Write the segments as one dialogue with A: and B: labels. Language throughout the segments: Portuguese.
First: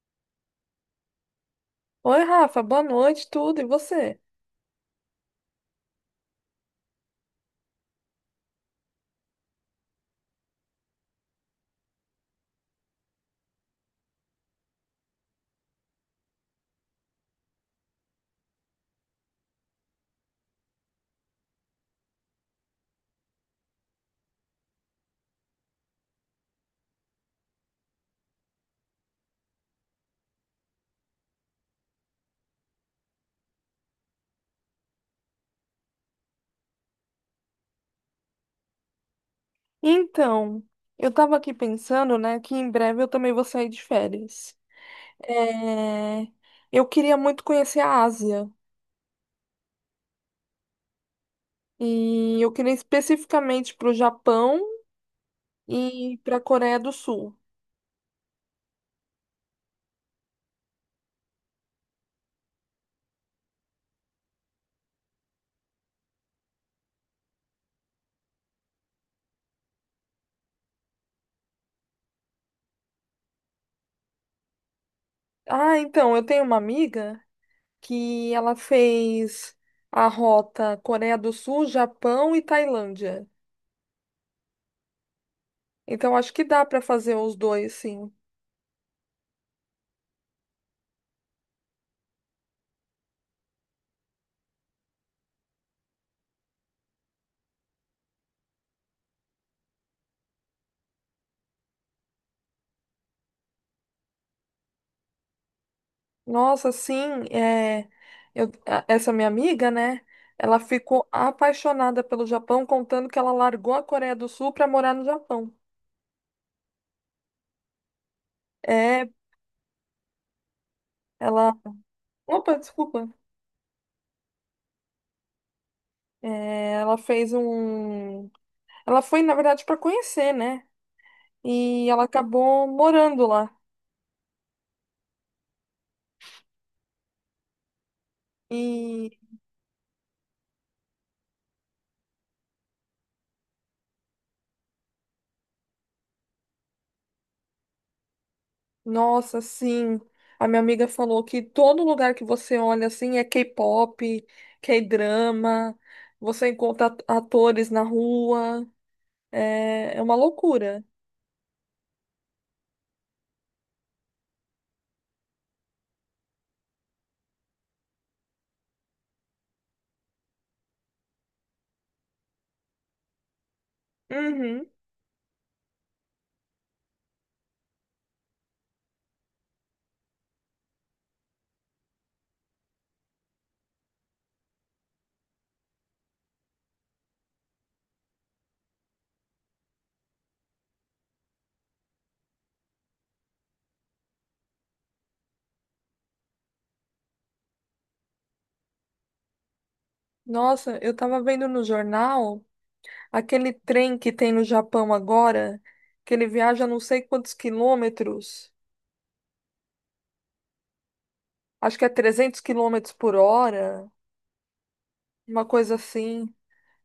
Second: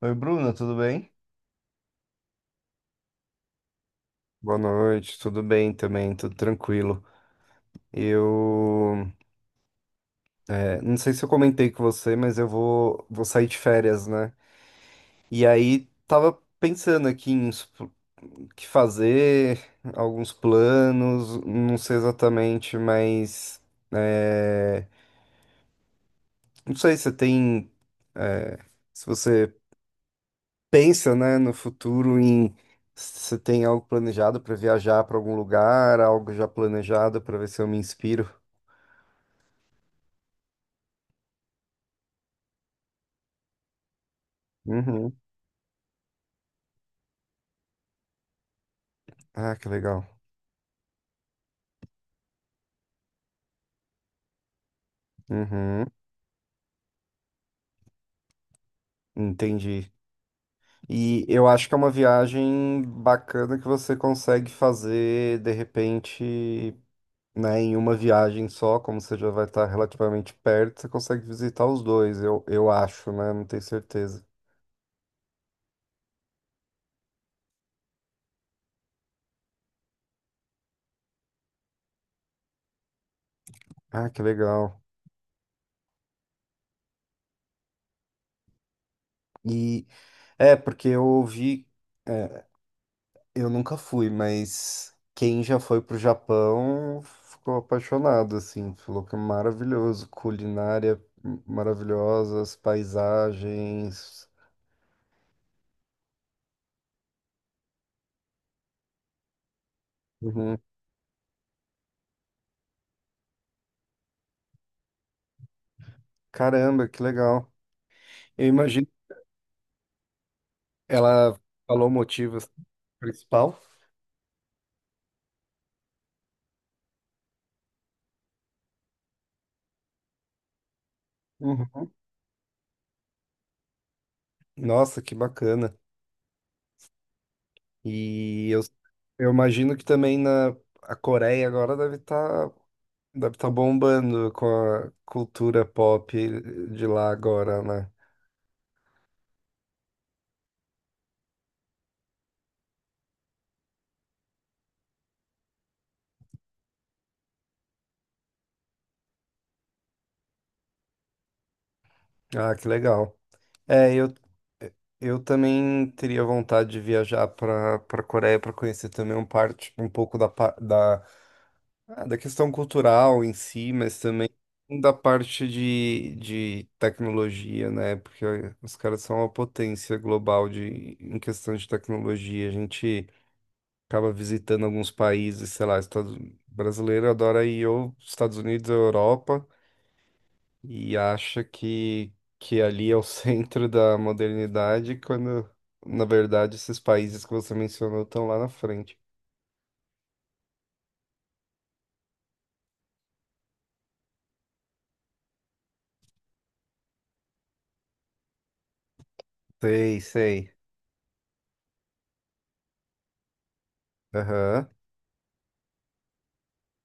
A: Oi, Bruna, tudo bem?
B: Oi, Rafa, boa noite, tudo, e você?
A: Boa noite, tudo bem também, tudo tranquilo. Eu, não sei se eu comentei com você, mas eu vou sair de férias, né? E aí tava pensando aqui em uns que fazer, alguns planos, não sei exatamente, mas é, não sei se você pensa, né, no futuro em se você tem algo planejado para viajar para algum lugar, algo já planejado para ver se eu me inspiro.
B: Então, eu tava aqui pensando, né, que em breve eu também vou sair de férias. É, Eu queria muito conhecer a Ásia,
A: Ah, que legal.
B: e eu queria especificamente para o Japão
A: Uhum,
B: e para a Coreia do Sul.
A: entendi. E eu acho que é uma viagem bacana que você consegue fazer de repente, né, em uma viagem só, como você já vai estar relativamente perto, você consegue visitar os dois, eu acho, né? Não tenho certeza.
B: Ah, então, eu tenho uma amiga que ela fez a rota Coreia do Sul, Japão e Tailândia.
A: Ah, que legal.
B: Então, acho que dá para fazer os dois, sim.
A: E porque eu ouvi. Eu nunca fui, mas quem já foi pro Japão ficou apaixonado, assim, falou que é maravilhoso, culinária maravilhosa, as paisagens.
B: Nossa, sim, é, essa minha amiga, né?
A: Uhum.
B: Ela ficou apaixonada pelo Japão, contando que ela largou a Coreia do Sul para morar no Japão.
A: Caramba, que legal. Eu imagino.
B: É,
A: Ela
B: ela.
A: falou o motivo assim,
B: Opa, desculpa.
A: principal.
B: É, ela fez um. Ela foi, na verdade, para conhecer, né? E
A: Uhum.
B: ela acabou morando lá.
A: Nossa, que bacana. E eu,
B: E,
A: eu imagino que também na a Coreia agora deve tá bombando com a cultura pop de lá agora, né?
B: nossa, sim. A minha amiga falou que todo lugar que você olha assim é K-pop, K-drama, você encontra atores na rua. É, é uma loucura.
A: Ah, que legal. É, eu também teria vontade de viajar para Coreia para conhecer também um parte um pouco da pa- da, ah, da questão cultural em si, mas também
B: Uhum.
A: da parte de tecnologia, né? Porque os caras são uma potência global de em questão de tecnologia. A gente acaba visitando alguns países, sei lá, Estados brasileiro adora ir ou Estados Unidos ou Europa. E acha que ali é o centro da modernidade, quando, na verdade, esses países que você mencionou estão lá na frente.
B: Nossa, eu tava vendo no jornal aquele trem que tem no Japão agora, que ele viaja não sei quantos quilômetros,
A: Sei, sei.
B: acho que é 300 km/h,
A: Aham.
B: uma coisa assim.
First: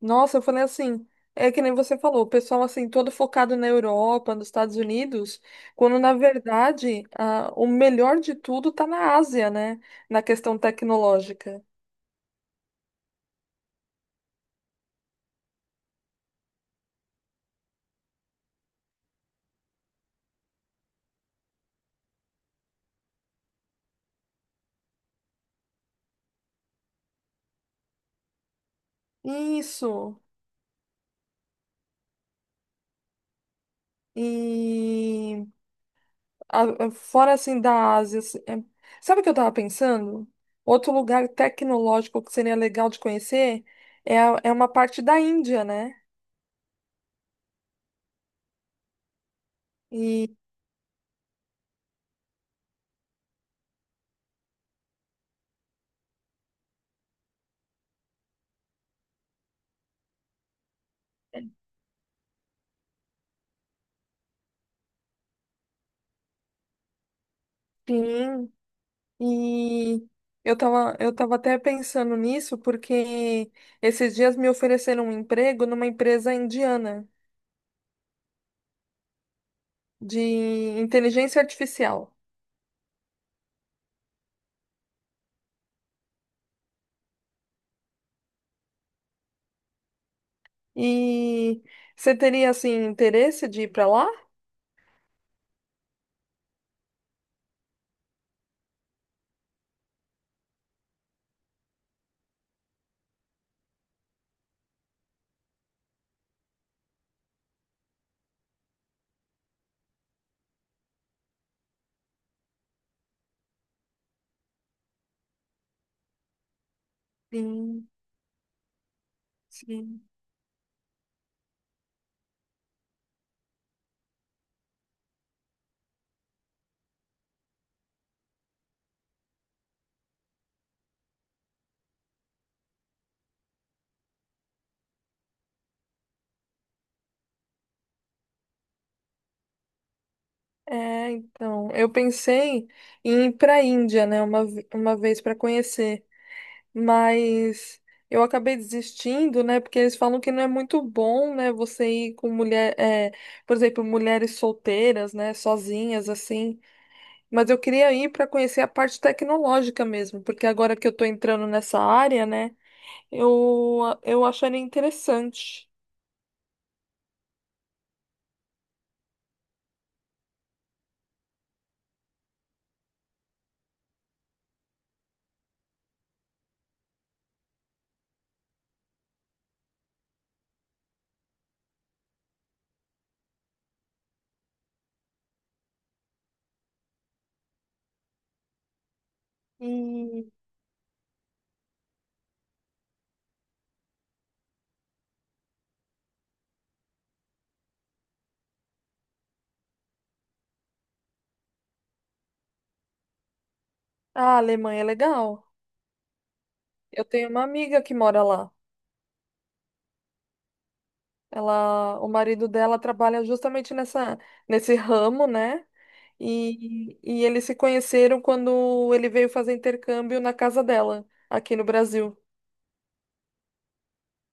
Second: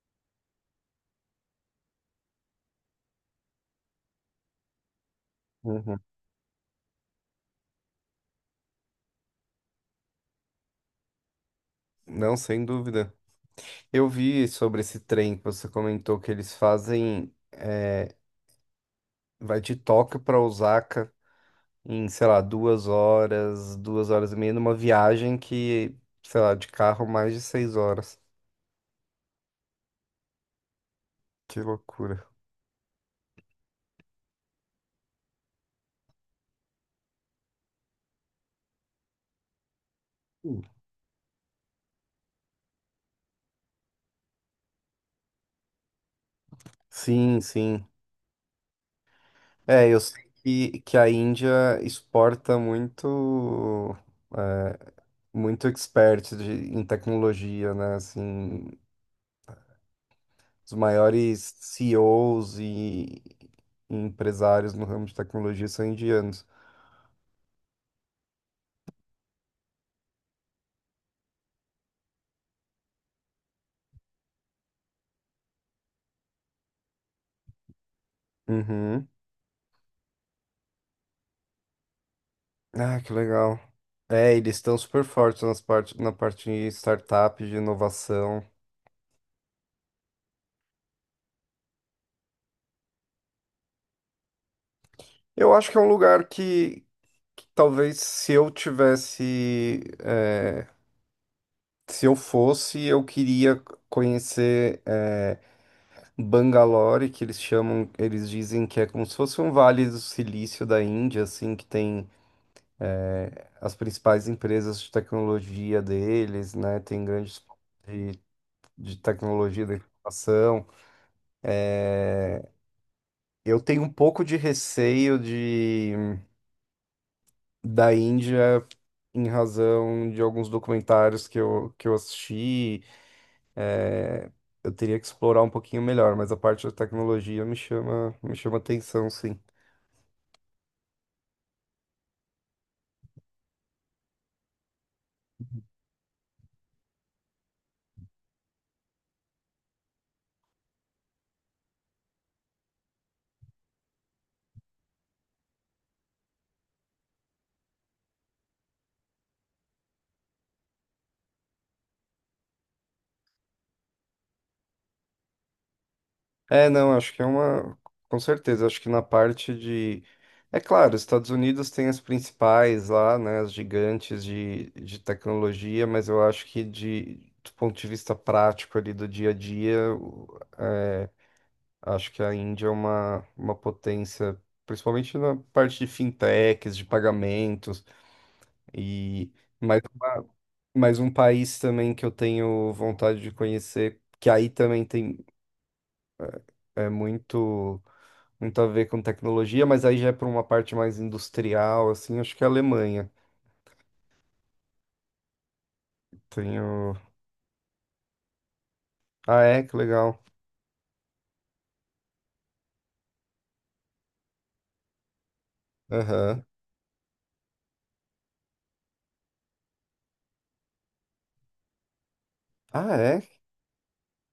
B: Nossa, eu falei assim, é que nem você falou, o pessoal assim, todo focado na Europa, nos Estados Unidos, quando
A: Uhum.
B: na verdade o melhor de tudo tá na Ásia, né? Na questão tecnológica.
A: Não, sem dúvida. Eu vi sobre esse trem que você comentou que eles fazem. Vai de Tóquio para Osaka em, sei lá, 2 horas, 2 horas e meia, numa viagem que, sei lá, de carro mais de 6 horas.
B: Isso.
A: Que loucura.
B: E. Fora assim da Ásia, assim, é- Sabe o que eu tava pensando?
A: Hum.
B: Outro lugar tecnológico que seria legal de conhecer é, é uma parte da Índia, né?
A: Sim, sim. É, eu sei
B: E
A: que a Índia exporta muito, é, muito expert em tecnologia, né? Assim, os maiores CEOs e, Os e empresários no ramo de tecnologia são indianos.
B: sim, e eu tava até pensando nisso porque esses dias me ofereceram um emprego numa empresa indiana
A: Uhum.
B: de inteligência artificial.
A: Ah, que legal. É, eles estão super fortes na parte de startup, de inovação.
B: E você teria assim interesse de ir para lá?
A: Eu acho que é um lugar que talvez se eu fosse, eu queria conhecer Bangalore, que eles chamam, eles dizem que é como se fosse um vale do silício da Índia, assim, que tem as principais empresas de tecnologia deles, né? Tem grandes
B: Sim,
A: de, de tecnologia da
B: sim.
A: informação. Eu tenho um pouco de receio de da Índia em razão de alguns documentários que eu assisti. Eu teria que explorar um pouquinho melhor, mas a parte da tecnologia me chama atenção, sim.
B: É, então, eu pensei em ir para a Índia, né, uma vez para conhecer, mas eu acabei desistindo, né, porque eles falam que não é muito bom, né, você ir com mulher, é, por exemplo, mulheres solteiras, né, sozinhas, assim. Mas eu queria ir para conhecer a parte tecnológica mesmo, porque agora que eu tô entrando nessa área, né, eu acharia interessante.
A: É, não, acho que é uma. Com certeza, acho que na parte de. É claro, os Estados Unidos tem as principais lá, né, as gigantes de tecnologia, mas eu acho que do ponto de vista prático ali do dia a dia, acho que a Índia é uma potência, principalmente na parte de fintechs, de pagamentos, e mais, uma-
B: E
A: mais um país também que eu tenho vontade de conhecer, que aí também tem é, muito. muito a ver com tecnologia, mas aí já é para uma parte mais industrial, assim, acho que é a Alemanha.
B: ah, a Alemanha é legal.
A: Tenho.
B: Eu tenho uma amiga que mora lá.
A: Ah, é? Que legal.
B: Ela, o marido dela trabalha justamente nesse ramo, né?
A: Aham.
B: E eles se conheceram quando ele veio fazer intercâmbio na casa dela, aqui no Brasil.
A: Ah, é?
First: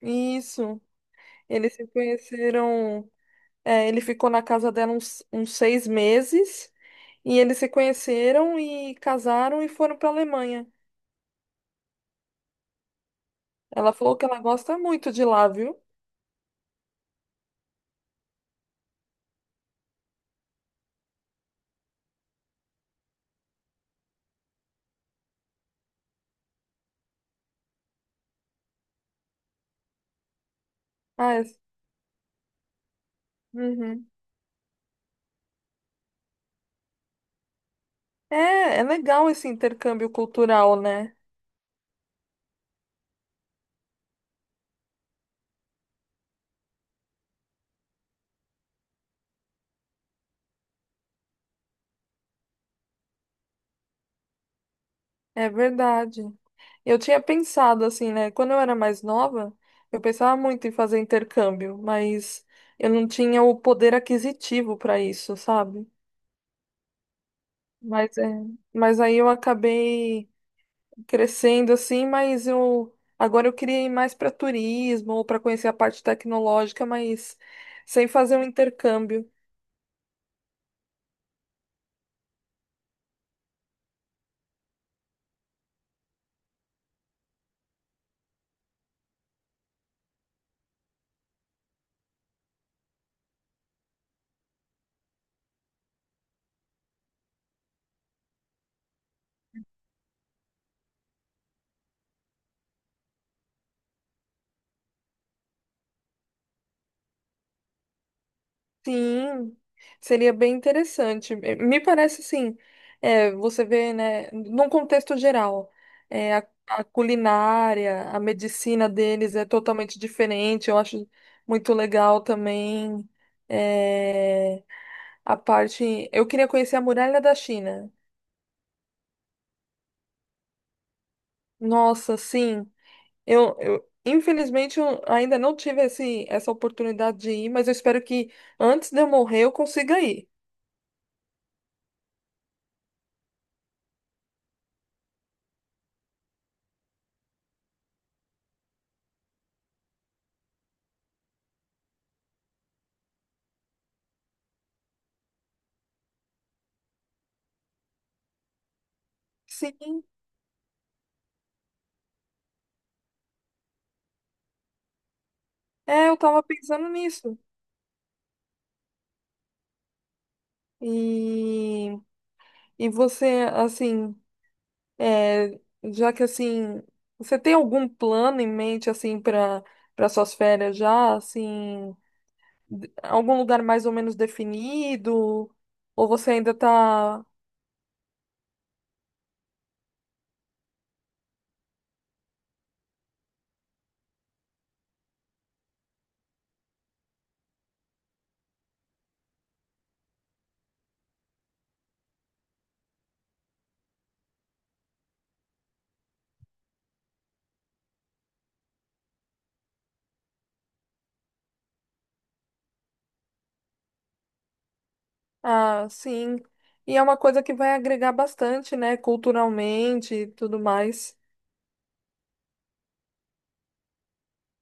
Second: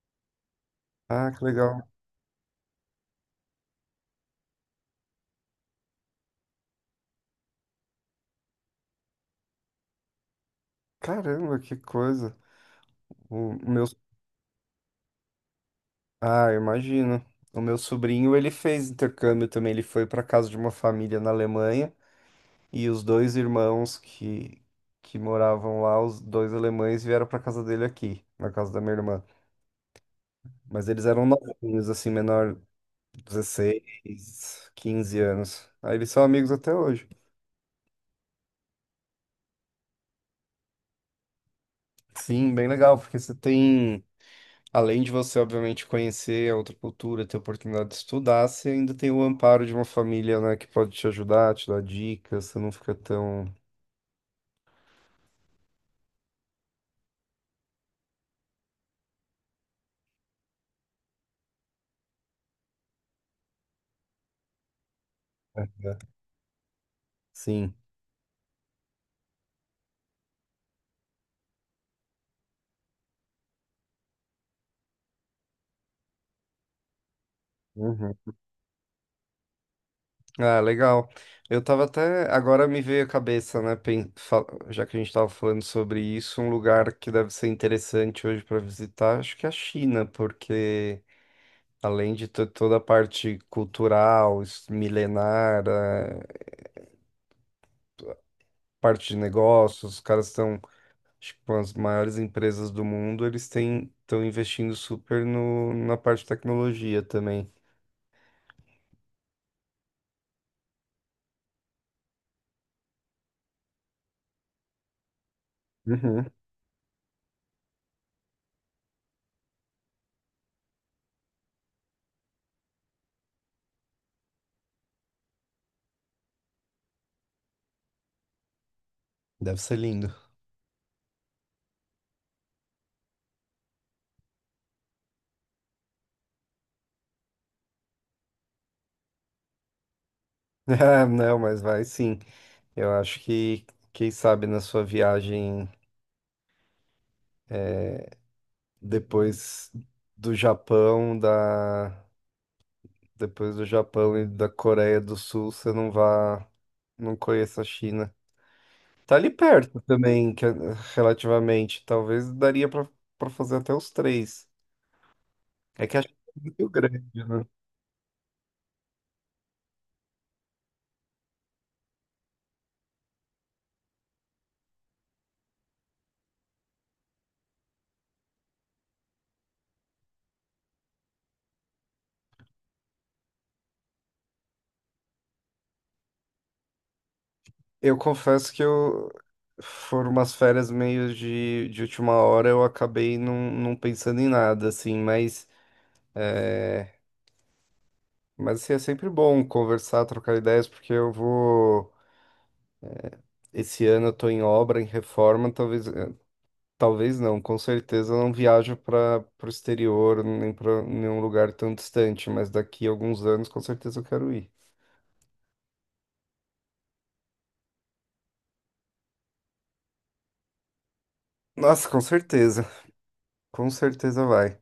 B: Isso.
A: Ah, que
B: Eles
A: legal.
B: se conheceram. É, ele ficou na casa dela uns 6 meses. E eles se conheceram e casaram e foram para Alemanha.
A: Caramba, que coisa. O meu.
B: Ela falou que ela gosta muito de lá, viu?
A: Ah, eu imagino. O meu sobrinho, ele fez intercâmbio também, ele foi para casa de uma família na Alemanha e os dois irmãos que moravam lá, os dois alemães vieram para casa dele aqui, na casa da minha irmã. Mas eles eram
B: Ah, é,
A: novinhos, assim, menor,
B: uhum.
A: 16, 15 anos. Aí eles são amigos até hoje.
B: É, é legal esse intercâmbio cultural, né?
A: Sim, bem legal, porque você tem, além de você, obviamente, conhecer a outra cultura, ter a oportunidade de estudar, você ainda tem o amparo de uma família, né, que pode te ajudar, te dar dicas, você não fica tão.
B: É verdade. Eu tinha pensado assim, né? Quando eu era mais nova, eu pensava muito em fazer intercâmbio, mas eu não tinha o poder aquisitivo para isso, sabe?
A: Né? Sim.
B: Mas é, mas aí eu acabei crescendo assim, mas eu agora eu queria ir mais para turismo ou para conhecer a parte tecnológica, mas sem
A: Uhum.
B: fazer um intercâmbio.
A: Ah, legal. Eu tava até. Agora me veio a cabeça, né? Já que a gente tava falando sobre isso, um lugar que deve ser interessante hoje para visitar, acho que é a China, porque. Além de toda a parte cultural, milenar, parte de negócios, os caras estão, acho que com as maiores empresas do mundo, eles têm, estão investindo super no, na parte de tecnologia também.
B: Sim, seria bem interessante. Me parece assim, você vê, né, num contexto geral,
A: Uhum.
B: a culinária, a medicina deles é totalmente diferente. Eu acho muito legal também, eh, a parte. Eu queria conhecer a muralha da China.
A: Deve ser lindo.
B: Nossa, sim. Eu infelizmente eu ainda não tive essa oportunidade de ir, mas eu espero que antes de eu morrer eu consiga ir.
A: Ah, não, mas vai sim. Eu acho que, quem sabe, na sua viagem depois do Japão, da, depois do Japão e da Coreia do Sul, você não vá, não conheça a China. Tá ali perto
B: Sim.
A: também, relativamente. Talvez daria pra para fazer até os três. É que
B: É,
A: acho que
B: eu
A: é
B: tava
A: muito
B: pensando
A: grande,
B: nisso.
A: né?
B: E, e você, assim, é, já que assim, você tem algum plano em mente, assim, para suas férias já, assim, d- algum lugar mais ou menos definido? Ou você ainda tá,
A: Eu confesso que eu foram umas férias meio de última hora, eu acabei não pensando em nada, assim, mas, assim, é sempre bom conversar, trocar ideias, porque eu vou. Esse ano eu tô em obra, em reforma, talvez, talvez não, com certeza eu não viajo para o exterior, nem para nenhum lugar tão distante, mas daqui a alguns anos com certeza eu quero ir.
B: ah, sim. E é uma coisa que vai agregar bastante, né, culturalmente e tudo mais.
A: Nossa, com certeza. Com certeza vai.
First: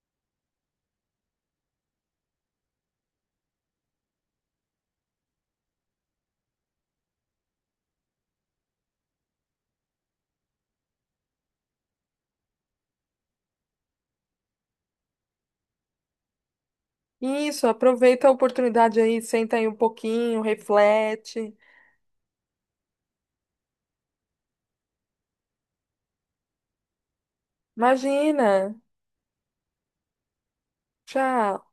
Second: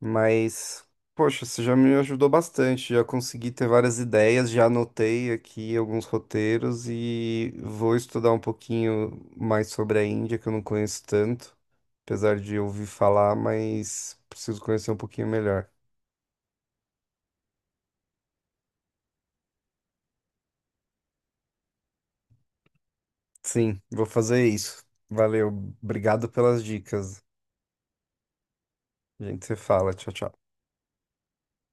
A: Mas, poxa, você já me ajudou bastante. Já consegui ter várias ideias, já anotei aqui alguns roteiros e vou estudar um pouquinho mais sobre a Índia, que eu não conheço tanto. Apesar de ouvir falar, mas preciso conhecer um pouquinho melhor.
B: Isso, aproveita a oportunidade aí, senta aí um pouquinho, reflete.
A: Sim, vou fazer isso. Valeu. Obrigado pelas dicas.
B: Imagina.
A: A gente se fala. Tchau, tchau.
B: Tchau.